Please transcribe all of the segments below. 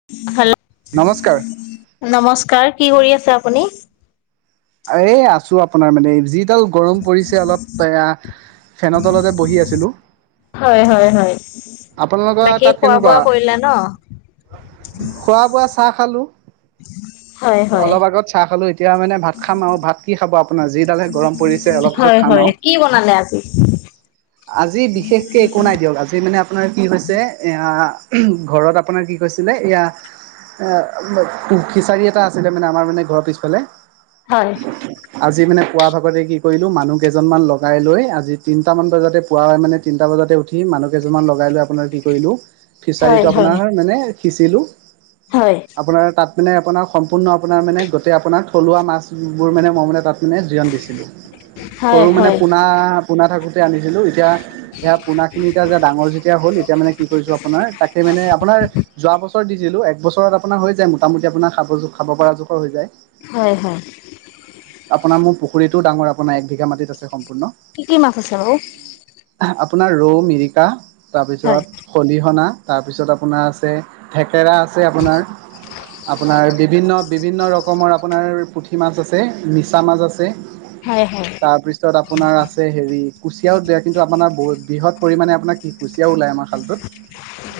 [unintelligible] নমস্কাৰ। নমস্কাৰ কি কৰি আছে আপুনি? এ আছো আপোনাৰ মানে যিডাল গৰম পৰিছে অলপ এ ফেনৰ তলতে বহি আছিলো। হয় হয় হয়। আপোনালোকৰ বাকী তাত খোৱা কেনেকুৱা? বোৱা কৰিলা ন? খোৱা বোৱা চাহ খালো হয় হয়। অলপ আগত চাহ খালো এতিয়া মানে ভাত খাম আৰু ভাত কি খাব, আপোনাৰ যিডালহে গৰম পৰিছে অলপ পিছত হয় খাম হয় আৰু। কি বনালে আজি? আজি বিশেষকে একো নাই দিয়ক, আজি মানে আপোনাৰ কি হৈছে এয়া ঘৰত আপোনাৰ কি কৈছিলে এইয়া ফিচাৰী এটা আছিলে মানে আমাৰ মানে ঘৰৰ পিছফালে। হয়। আজি মানে পুৱা ভাগতে কি কৰিলো মানুহ কেইজনমান লগাই লৈ আজি তিনটা মান বজাতে পুৱাই মানে তিনটা বজাতে উঠি মানুহ কেইজনমান লগাই লৈ আপোনাৰ কি কৰিলো হয় ফিচাৰীটো হয় আপোনাৰ মানে সিঁচিলো। হয়। আপোনাৰ তাত মানে আপোনাৰ সম্পূৰ্ণ আপোনাৰ মানে গোটেই আপোনাৰ থলুৱা মাছবোৰ মানে মই মানে তাত মানে জিৰণ দিছিলোঁ। সৰু হয় মানে হয় পোনা, পোনা থাকোঁতে আনিছিলোঁ, এতিয়া সেইয়া পোনা খিনি এতিয়া যে ডাঙৰ যেতিয়া হ'ল এতিয়া মানে কি কৰিছোঁ আপোনাৰ তাকে মানে আপোনাৰ যোৱা বছৰ দিছিলো, এক বছৰত আপোনাৰ হৈ যায় মোটামুটি আপোনাৰ খাব খাব পৰা জোখৰ হৈ যায়। হয় হয়। আপোনাৰ মোৰ পুখুৰীটো ডাঙৰ আপোনাৰ এক বিঘা মাটিত আছে সম্পূৰ্ণ। কি কি মাছ আছে বাৰু? আপোনাৰ ৰৌ, মিৰিকা হয় তাৰপিছত হলিহনা, তাৰপিছত আপোনাৰ আছে থেকেৰা আছে আপোনাৰ, আপোনাৰ বিভিন্ন বিভিন্ন ৰকমৰ আপোনাৰ পু পুঠি মাছ আছে, মিছা মাছ আছে- হয় হয়। তাৰপিছত আপোনাৰ আছে হেৰি কুচিয়াও দিয়ে কিন্তু আপোনাৰ ব বৃহৎ পৰিমাণে আপোনাৰ কি কুচিয়াও ওলায় আমাৰ খালটোত।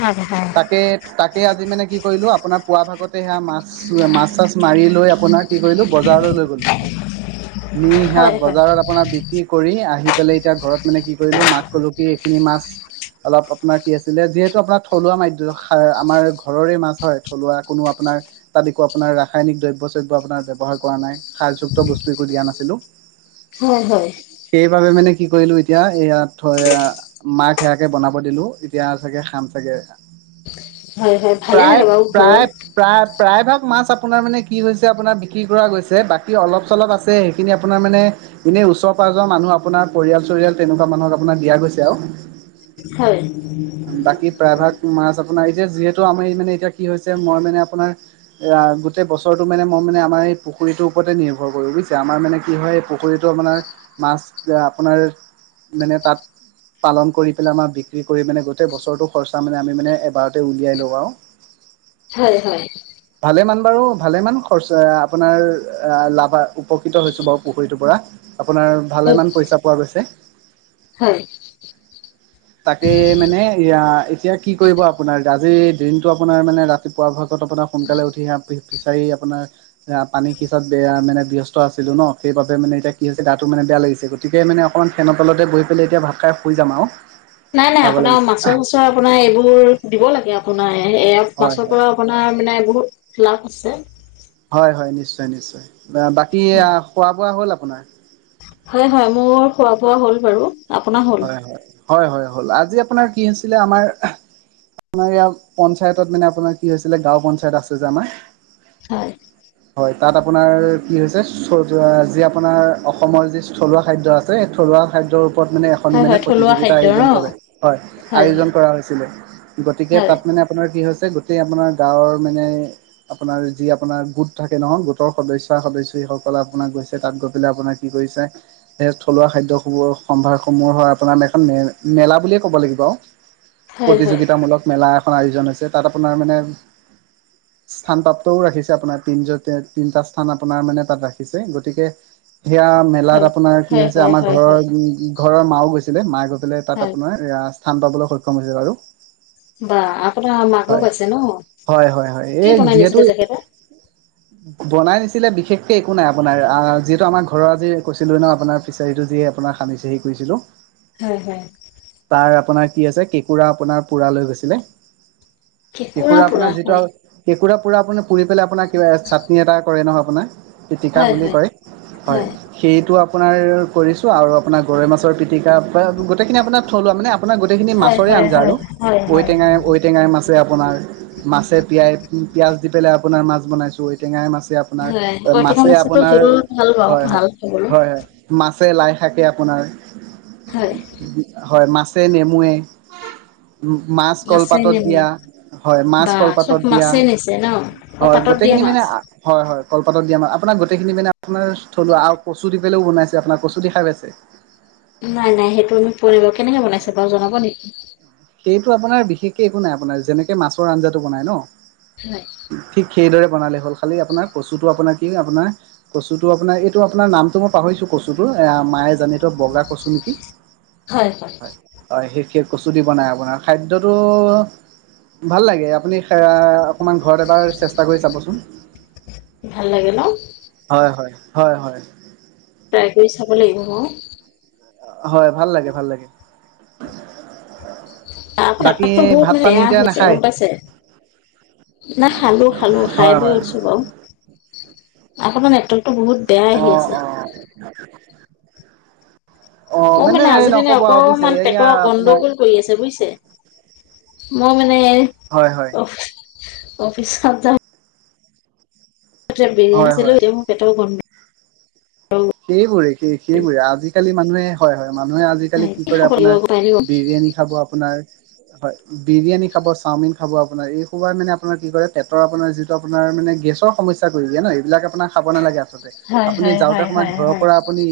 হয় হয়। তাকে তাকে আজি মানে কি কৰিলোঁ আপোনাৰ পুৱা ভাগতে সেয়া মাছ। মাছ-চিছ মাৰি লৈ আপোনাৰ কি কৰিলো বজাৰলৈ লৈ গ'লো। নি সেয়া হয় হয় বজাৰত আপোনাৰ বি বিক্ৰী কৰি আহি পেলাই এতিয়া ঘৰত মানে কি কৰিলো মাক ক'লো কি এইখিনি মাছ অলপ আপোনাৰ কি আছিলে যিহেতু আপোনাৰ থলুৱা মাধ্য আমাৰ ঘৰৰে হয় থলুৱা কোনো আপোনাৰ তাত একো আপোনাৰ ৰাসায়নিক দ্ৰব্য-চ্ৰব্য আপোনাৰ ব্যৱহাৰ কৰা নাই, সাৰযুক্ত বস্তু একো দিয়া নাছিলো। হয় হয়। সেইবাবে মানে কি কৰিলো এতিয়া ইয়াত- মাক সেয়াকে বনাব দিলোঁ, এতিয়া চাগে খাম চাগে। হয় হয় ভালে প্ৰায়, লাগে বাৰু ঘৰৰ প্ৰায়- প্ৰায় প্ৰায় ভাগ মাছ আপোনাৰ মানে কি হৈছে আপোনাৰ বিক্ৰী কৰা গৈছে, বাকী অলপ চলপ আছে। সেইখিনি আপোনাৰ মানে এনেই ওচৰ পাঁজৰ মানুহ আপোনাৰ পৰিয়াল-চৰিয়াল তেনেকুৱা মানুহক আপোনাৰ দিয়া গৈছে আৰু। হয় বাকী প্ৰায় ভাগ- মাছ আপোনাৰ এতিয়া যিহেতু আমাৰ মানে এতিয়া কি হৈছে মই মানে আপোনাৰ এইয়া গোটেই বছৰটো মানে মই মানে আমাৰ এই পুখুৰীটোৰ ওপৰতে নিৰ্ভৰ কৰো বুজিছা। আমাৰ মানে কি হয় পুখুৰীটো আপোনাৰ মাছ আপোনাৰ মানে তাত- পালন কৰি পেলাই আমাৰ বিক্ৰী কৰি মানে গোটেই বছৰটো খৰচা মানে আমি মানে এবাৰতে উলিয়াই লওঁ আৰু। [unintelligible] হয় হয়। ভালে মান বাৰু ভালে মান খৰচ আহ' আপোনাৰ লাভা উপকৃত হৈছো বাৰু পুখুৰীটোৰ পৰা আপোনাৰ ভালেমান পইচা পোৱা গৈছে। হয় তাকে মানে এয়া এতিয়া কি কৰিব আপোনাৰ আজিৰ দিনটো আপোনাৰ মানে ৰাতিপুৱা ভাগত আপোনাৰ সোনকালে উঠি আহ ফিচাৰি আপোনাৰ এ পানী সিচাত বেয়া মানে ব্যস্ত আছিলো ন সেইবাবে মানে এতিয়া কি হৈছে গাহটো মানে বেয়া লাগিছে। গতিকে মানে অকণমান ফেনৰ তলতে বহি পেলাই এতিয়া ভাত খাই শুই যাম আও। নাই নাই আপোনাৰ মাছৰ চাছৰ আপোনাৰ এইবোৰ দিব লাগে আপোনাৰ এ হয় মাছৰ হয়। পৰা আপোনা নাৰ মানে বহুত লাভ আছে হয় হয় নিশ্চয় নিশ্চয়। বাকী খোৱা বোৱা হ'ল আপোনাৰ? হয় হয় মোৰ খোৱা বোৱা হ'ল বাৰু। আপোনাৰ হ'ল হয় হয় হয় হয় হ'ল। আজি আপোনাৰ কি হৈছিলে আমাৰ আমাৰ ইয়াৰ পঞ্চায়তত মানে আপোনাৰ কি হৈছিলে গাঁও পঞ্চায়ত আছে যে আমাৰ হয় হয় তাত আপোনাৰ কি হৈছে যি আপোনাৰ অসমৰ যি থলুৱা খাদ্য আছ ছে থলুৱা খাদ্যৰ ওপৰত মানে এখ এখনি হয় হয় থলুৱা প্ৰতিযোগিতা খাদ্য ন আইউজন কৰে, হয় আইউজন কৰা হৈছিল। গতিকে হয় তাত মানে আপোনাৰ কি হৈছে গোটেই আপোনাৰ গাঁৱৰ মানে আপোনাৰ যি আপোনাৰ গোট থাকে নহয় গোটৰ সদস্য সদস্যি সকল আপোনাক গৈছে তাত গৈ পেলাই আপোনাক। কি‌ কৰিছে এই থলুৱা খাদ্যসমূহৰ সম্ভাৰ। সমূহৰ আপোনাৰ এখন মে মেলা বিয়ে ক'ব লাগিব আও হয় হয় প্ৰতিযোগিতামূলক মেলা এখন আয়োজন হৈছে তাত আপোনাৰ মানে স্থানপ্ৰাপ্তও ৰাখিছে আপোনাৰ তিন তিনটা স্থান আপোনাৰ মানে তাত ৰাখিছে গতিকে সেয়া মে লাত হয় আপোনাৰ কি হয় হৈছে হয় আমাৰ হয় ঘৰৰ হয় উম ঘৰৰ মাও গৈছিলে মা গৈ পেলাই তাত হয় আপোনাৰ এয়া স্থান পাবলৈ সক্ষম হৈছিল বাৰু। বা আপোনাৰ মাকো হয় গৈছে ন, হয় হয় হয় এই কি বনাই যিহেতু নিছিলো তেখেতে? বনাই নিছিলে বিশেষকে একো নাই আপোনাৰ যিহেতু আমাৰ ঘৰৰ আজি কৈছিলো ন আপোনাৰ। ফিচাৰিটো যি আপোনাক সানিছে সেই কৰিছিলো। হয় হয় তাৰ আপোনাৰ কি আছে কেঁকুৰা আপোনাৰ পোৰা লৈ গৈছিলে কেঁকুৰা কেকুৰা পুৰা আপোনাৰ যিটো হয় কেঁকুৰা পুৰা আপুনা পুৰি পেলাই আপোনাৰ কিবা চাটনি এটা কৰে নহয় আপোনাৰ পিতিকা হয় বুলি হয় কয় হয় সেইটো আপোনাৰ কৰিছো আৰু আপোনাৰ গৰৈ মাছৰ পিটিকা পৰা গোটেই খিনি আপোনাৰ থলুৱা মানে আপোনাৰ গোটেইখিনি হয় মাছৰে হয় আঞ্জা আৰু হয় হয় হয় ঔটেঙা, ঔ টেঙাই মাছে আপোনাৰ মাছে পিয়াই পিয়াঁজ দি পেলাই আপোনাৰ মাছ বনাইছোঁ ঐ টেঙাই মাছে হয় আপোনাৰ ঔটেঙা মাছে মাছতো আপোনাৰ জোল ভাল পাওঁ হয় হয় ভাল খাবলৈ হয় হয় মাছে লাই শাকে আপোনাৰ হয় হয় মাছে নেমুৱে মাছ মাছে কলপাতত নেমু দিয়া হয় মাছ বা চব কলপাতত দিয়া মাছেই নিছে ন অ হয় পাতত দিয়া গোটেইখিনি মানে মাছ হয় হয় কলপাতক দিয়া আমাৰ আপোনাৰ গোটেইখিনি মানে আপোনাৰ আও থলুৱা কচু দি পেলেও বনাইছে আপোনাৰ কচু দি খাই পাইছে নাই নাই সেইটো আমি ফুৰিব কেনেকে বনাইছে বাৰু জনাব নেকি? সেইটো আপোনাৰ বিশেষকে একো নাই আপোনাৰ যেনেকে মাছৰ আঞ্জাটো বনাই ন হয়। ঠিক সেইদৰে বনালে হ'ল, খালি আপোনাৰ কচুটো আপোনাৰ কি আপোনাৰ কচুটো আপোনাৰ এইটো আপোনাৰ নামটো মই পাহৰিছো কচুটো এ মায়ে জানে বগা কচু নেকি, হয় হয় সেই কচু দি বনাই আপোনাৰ খাদ্যটো ভাল লাগে আপুনি এ অকণমান ঘৰত এবাৰ চেষ্টা কৰি চাবচোন। ভাল লাগে ন। হয়-হয়, হয়-হয়। ট্ৰাই কৰি চাবো লাগিব। হয় ভাল লাগে ভাল লাগে। তাৰপা বাকী ভাত পানী [unintelligible] এতিয়া হৈছে নাখায় গম পাইছে নাই খালো খালো খাই হয় বৈ হয় উঠছো বাৰু। আপোনাৰ নেটৱৰ্কটো বহুত বেয়া অ আহি আছে। অ [inaudible] অ মোৰ মানে এই আজি মানে নক'ব আৰু বুজিছে অকমান এয়া পেটৰ আপোনাৰ গণ্ডগোল কৰি আছে বুজিছে। মই মানে হয় হয়। অফি অফিচত যাম। হয় হয় [unintelligible] পেটৰ গণ সেইবোৰে সেই সেইবোৰে আজিকালি মানুহে হয় হয়, মানুহে আজি কি কৰে খাব লাগিব আপোনাৰ, পাৰিব? বিৰিয়ানী খাবো আপোনাৰ হয় বিৰিয়ানী খাবো, চাওমিন খাবো আপোনাৰ এই সয়াই মানে আপোনাৰ কি কৰে পেটৰ আপোনাৰ যিটো আপোনাৰ মানে গেছৰ সমস্যা কৰি দিয়া ন, এইবিলাক আপোনাৰ খাবো নালাগে আচলতে, হয় আপুনি হয় যাওঁতে হয় সময়ত হয় ঘৰৰ হয় পৰা আপুনি,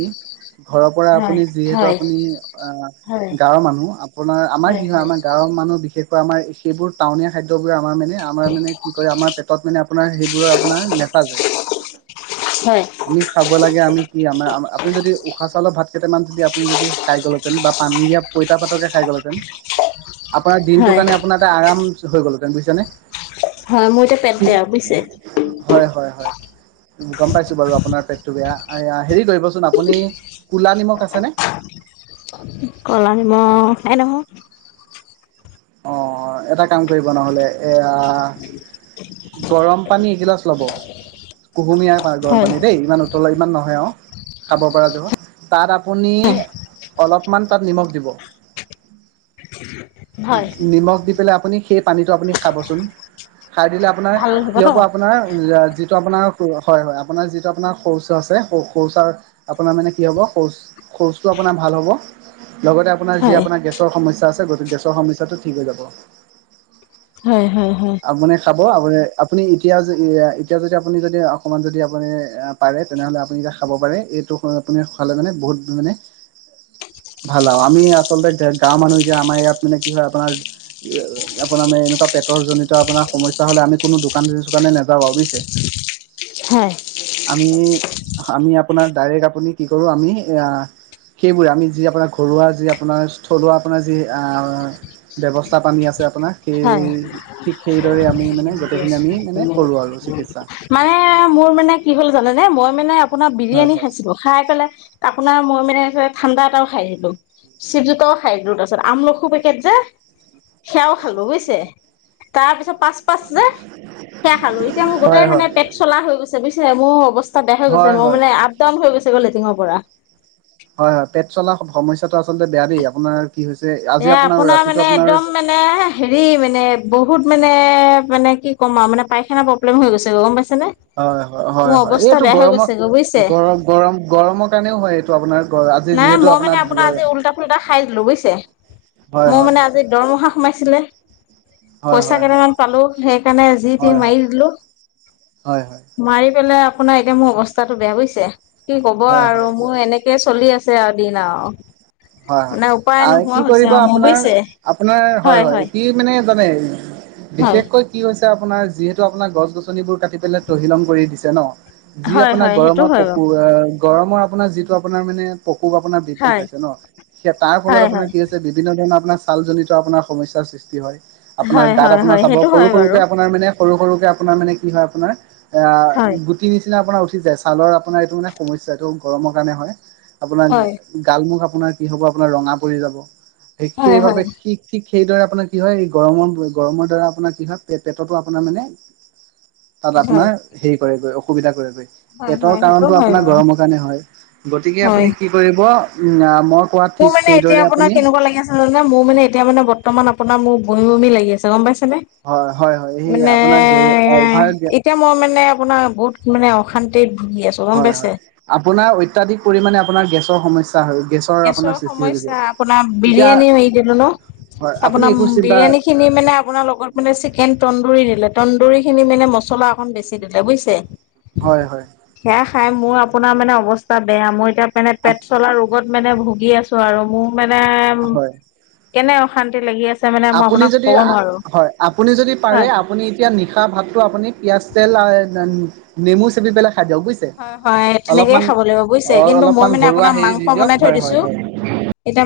ঘৰৰ পৰা হয় আপুনি যিহেতু হয় হয় আপুনি অ হয় গাঁওৰ মানুহ আপোনাৰ আমাৰ কি হয় আমাৰ গাঁওৰ মানুহ বিশেষ আমাৰ সেইবোৰ টাউনীয়া খাদ্যবোৰ আমাৰে মানে আমাৰ মানে কি কৰে আমাৰ পেটত মানে আপোনাৰ সেইবোৰৰ আপোনাৰ [unintelligible] [inaudible] আমি খাব লাগে আমি কি আমাৰ আপুনি যদি উশাহ চাউলৰ ভাত কেইটামান যদি আপুনি যদি খাই গ'ল বা পানী দিয় পইতা ভাত খাই গ'ল হেঁতেন আপোনাৰ দিনটো হয় কাৰণে আপোনাৰ এটা আৰাম হৈ গ'ল বুজিছানে। হয় মোৰ এতিয়া পেট বেয়া বুজিছে হয় হয় গম পাইছো বাৰু আপোনাৰ পেকটো বেয়া। য়া হেৰি কৰিবচোন আপুনি কোলা নিমখ আছেনে? কলা নিমখ নাই নহয়। অ এটা কাম নহ'লে এয়া গৰম পানী এগিলাচ ল'ব, কুহুমীয়াৰ গৰম হয় পানী দেই ইমান উতলাই ইমান নহয় আৰু। খাব পৰা যাব, তাত আপুনি হয়। অলপমান তাত নিমখ দিব, [inaudible] নিমখ দি পেলাই আপুনি সেই পানীটো আপুনি খাবচোন। খাই দিলে আপোনাৰ ভাল হ'ব ন? কিহব আপোনাৰ যিটো আপোনাৰ হয় হয় আপোনাৰ যিটো আপোনাৰ শৌচ আছে শৌচাৰ আপোনাৰ মানে কি হ'ব শৌচ শৌচটো আপোনাৰ ভাল হ'ব লগতে আপোনাৰ যি হয়, আপোনাৰ গেছৰ সমস্যা আছে গ গেছৰ সমস্যাটো ঠিক হৈ যাব। হয়, হয়, হয়। আপুনি খাব আপুনি, আপুনি এতিয়া-য এতিয়া যদি আপুনি যদি, অকণমান যদি আপুনি আ পাৰে তেনেহ'লে আপুনি এতিয়া খাব পাৰে, এইটো আপুনি খালে মানে বহুত মানে ভাল আৰু আমি আচলতে গ-গাঁওৰ মানুহ যে, আমাৰ ইয়াত মানে কি হয়, আপোনাৰ আপোনাৰ মানে এনেকুৱা পেটৰজনিত আপোনাৰ সমস্যা হ'লে আমি কোনো দোকানে চোকানে নাযাওঁ আৰু বুইছে। হয়, আমি, আমি আপোনাৰ ডাইৰেক্ট আপুনি কি কৰোঁ আমি এয়া সেইবোৰে আমি যি আপোনাৰ ঘৰুৱা, যি আপোনাৰ থলুৱা আপোনাৰ যি আ ব্যৱস্থা পানী আছে আপোনাক সেই হয়। ঠিক সেইদৰে আমি মানে গোটেইখিনি আমি মানে কৰোঁ আৰু চিকিৎসা। মানে মোৰ মানে কি হ'ল জানানে? মই মানে আপোনাৰ হয় বিৰিয়ানী হয়। খাইছিলোঁ। খাই পেলাই আপোনাৰ মই মানে ঠাণ্ডা এটাও খাই দিলোঁ। চিপচ দুটাও খাই দিলোঁ, তাৰপিছত আমলখু পেকেট যে সেয়াও খালোঁ বুইছে, তাৰপিছত পাচ পাছ যে, সেয়া খালোঁ, এতিয়া মোৰ হয় গোটেই হয় মানে পেট চলা হৈ গৈছে বুইছে মোৰ অৱস্থা বেয়া হৈ গৈছে, হয় মোৰ হয়। মানে আপ, ডাউন হৈ গৈছে গৈ লেটিঙৰ পৰা। হয়, হয়, পেট চলা সমস্যাটো আচলতে বেয়া দেই, আপোনাৰ কি হৈছে এ আজি আপোনাৰ মানে ৰাতিটো আপোনাৰ একদম মানে হেৰি মানে বহুত মানে, মানে কি ক'ম আৰু মানে পায়খানা প্ৰব্লেম হৈ গৈছে গৈ গম [unintelligible] হয়, হয়, মোৰ হয়, অৱস্থা এইটো বেয়া হৈ গৰমৰ, গৈছে গৈ বুজিছে গৰম-গৰম-গৰম কাৰণেও হয়, এই ত' আপোনাৰ [unintelligible] নাই মই মানে আপোনাৰ আজি উল্টা ফুল্টা খাই দিলোঁ বুইছে। হয় মই হয় মানে দৰমহা সোমাইছিলে। হয় পইচা হয় হয় কেইটামান পালোঁ, সেইকাৰণে যি, তি হয় মাৰি হয়। দিলোঁ। হয় হয় মাৰি পেলাই আপোনাৰ এতিয়া মোৰ অৱস্থাটো বেয়া বুইছে, কি ক'ব হয় আৰু হয় মোৰ এনেকে চলি আ আছে আৰু দিন আৰু। হয়, হয়, মানে উপায় আৰু নোহোৱা কি হৈছে কৰিব আৰু মোৰ আপোনাৰ, বুজিছে আপোনাৰ হয়, হয়, কি মানে জানে? হয় বিশেষকৈ কি হৈছে, আপোনাৰ যিহেতু আপোনাৰ গছ গছনিবোৰ কাটি পেলাই তহিলং কৰি দিছে ন'। যি হয় আপোনাৰ হয় সেইটো গৰমৰ হয় বাৰু পকো আ গৰমৰ আপোনাৰ যিটো আপোনাৰ মানে প্ৰকোপ আপোনাৰ বৃদ্ধি হয় পাইছে ন' সেই তাৰফলত হয় আপোনাৰ হয় কি বিভিন্ন ধৰণৰ আপোনাৰ ছালজনিত আপোনাৰ সমস্যাৰ সৃষ্টি হয়। আপোনাৰ হয় গাত হয় আপোনাৰ হয় চাব সেইটো সৰু, হয় বাৰু সৰুকে আপোনাৰ মানে সৰু, সৰুকে আপোনাৰ মানে কি হয়, আপোনাৰ এয়া হয়। গু গুটি নিচিনা আপোনাৰ উঠি যায়, ছালৰ আপোনাৰ এইটো মানে সমস্যা এইটো গৰমৰ কাৰণে হয়, আপোনাৰ হয় গাল, মুখ আপোনাৰ কি হ'ব আপোনাৰ ৰঙা পৰি যাব, হয় হয় সে-সেইবাবে সি ঠিক সেইদৰে আপোনাৰ কি হয়, গৰমৰ, গৰমৰ দ্বাৰা আপোনাৰ কি হয়? পে-পেটতো আপোনাৰ মানে তাত হয় আপোনাৰ হেৰি কৰেগৈ অসুবিধা কৰেগৈ। হয় হয় পেটৰ সেইটো কাৰণটো হয় আপোনাৰ বাৰু গৰমৰ কাৰণে হয়, গতিকে হয়। আপুনি কি কৰিব উম, আ, মই কোৱা মোৰ ঠিক মানে এতিয়া সেইদৰে আপোনাৰ আপুনি কেনেকুৱা লাগি আছ মোৰ মানে এতিয়া মানে বৰ্তমান আপোনাৰ মোৰ বমি, বমি লাগি আছে গম পাইছেনে? হয় হয় হয় সেইয়া মানে, আপোনাৰ অভাৰ এতিয়া মই মানে আপোনাৰ বহুত মানে অশান্তিত ভুগি আছ হয়, হয়, আপোনাৰ অত্যাধিক পৰিমাণে আপোনাৰ গেছৰ সমস্যা হয়, গেছ গেছৰ সমস্যা, আপোনাৰ বিৰিয়ানী মাৰি দিলো ন'। হয় আপুনি আপোনাৰ একো চিন্তা বিৰিয়ানীখিনি মানে আপোনাৰ লগত মানে চিকেন টন্দুৰি দিলে টন্দুৰিখিনি মানে মছলা অকন বেছি দিলে, বুইছে? হয়, হয়। সেয়া খাই মোৰ আপোনাৰ মানে অৱস্থা বেয়া মই এতিয়া মানে পেট চলা ৰুগত মানে ভুগি আছোঁ আৰু মোক মানে, হয় কেনে অশান্তি লাগি আছে মানে মই আপুনি আপোনাক যদি ক'ব আ নোৱাৰো হয়, আপুনি যদি পাৰে হয় আপুনি এতিয়া নিশা ভাত টো আপুনি পিয়াজ তেল আ, নে-নেমু চেপি পেলাই খাই দিয়ক বুজিছে? হয়, হয়। তেনেকেইে অলপমান খাব লাগিব বুজিছে? অ কিন্তু মই অলপমান মানে ঘৰুৱা আপোনাৰ হেৰি মাংস দি দিয়ক বনাই থৈ হয় হয় দিছোঁ। হয় এতিয়া মা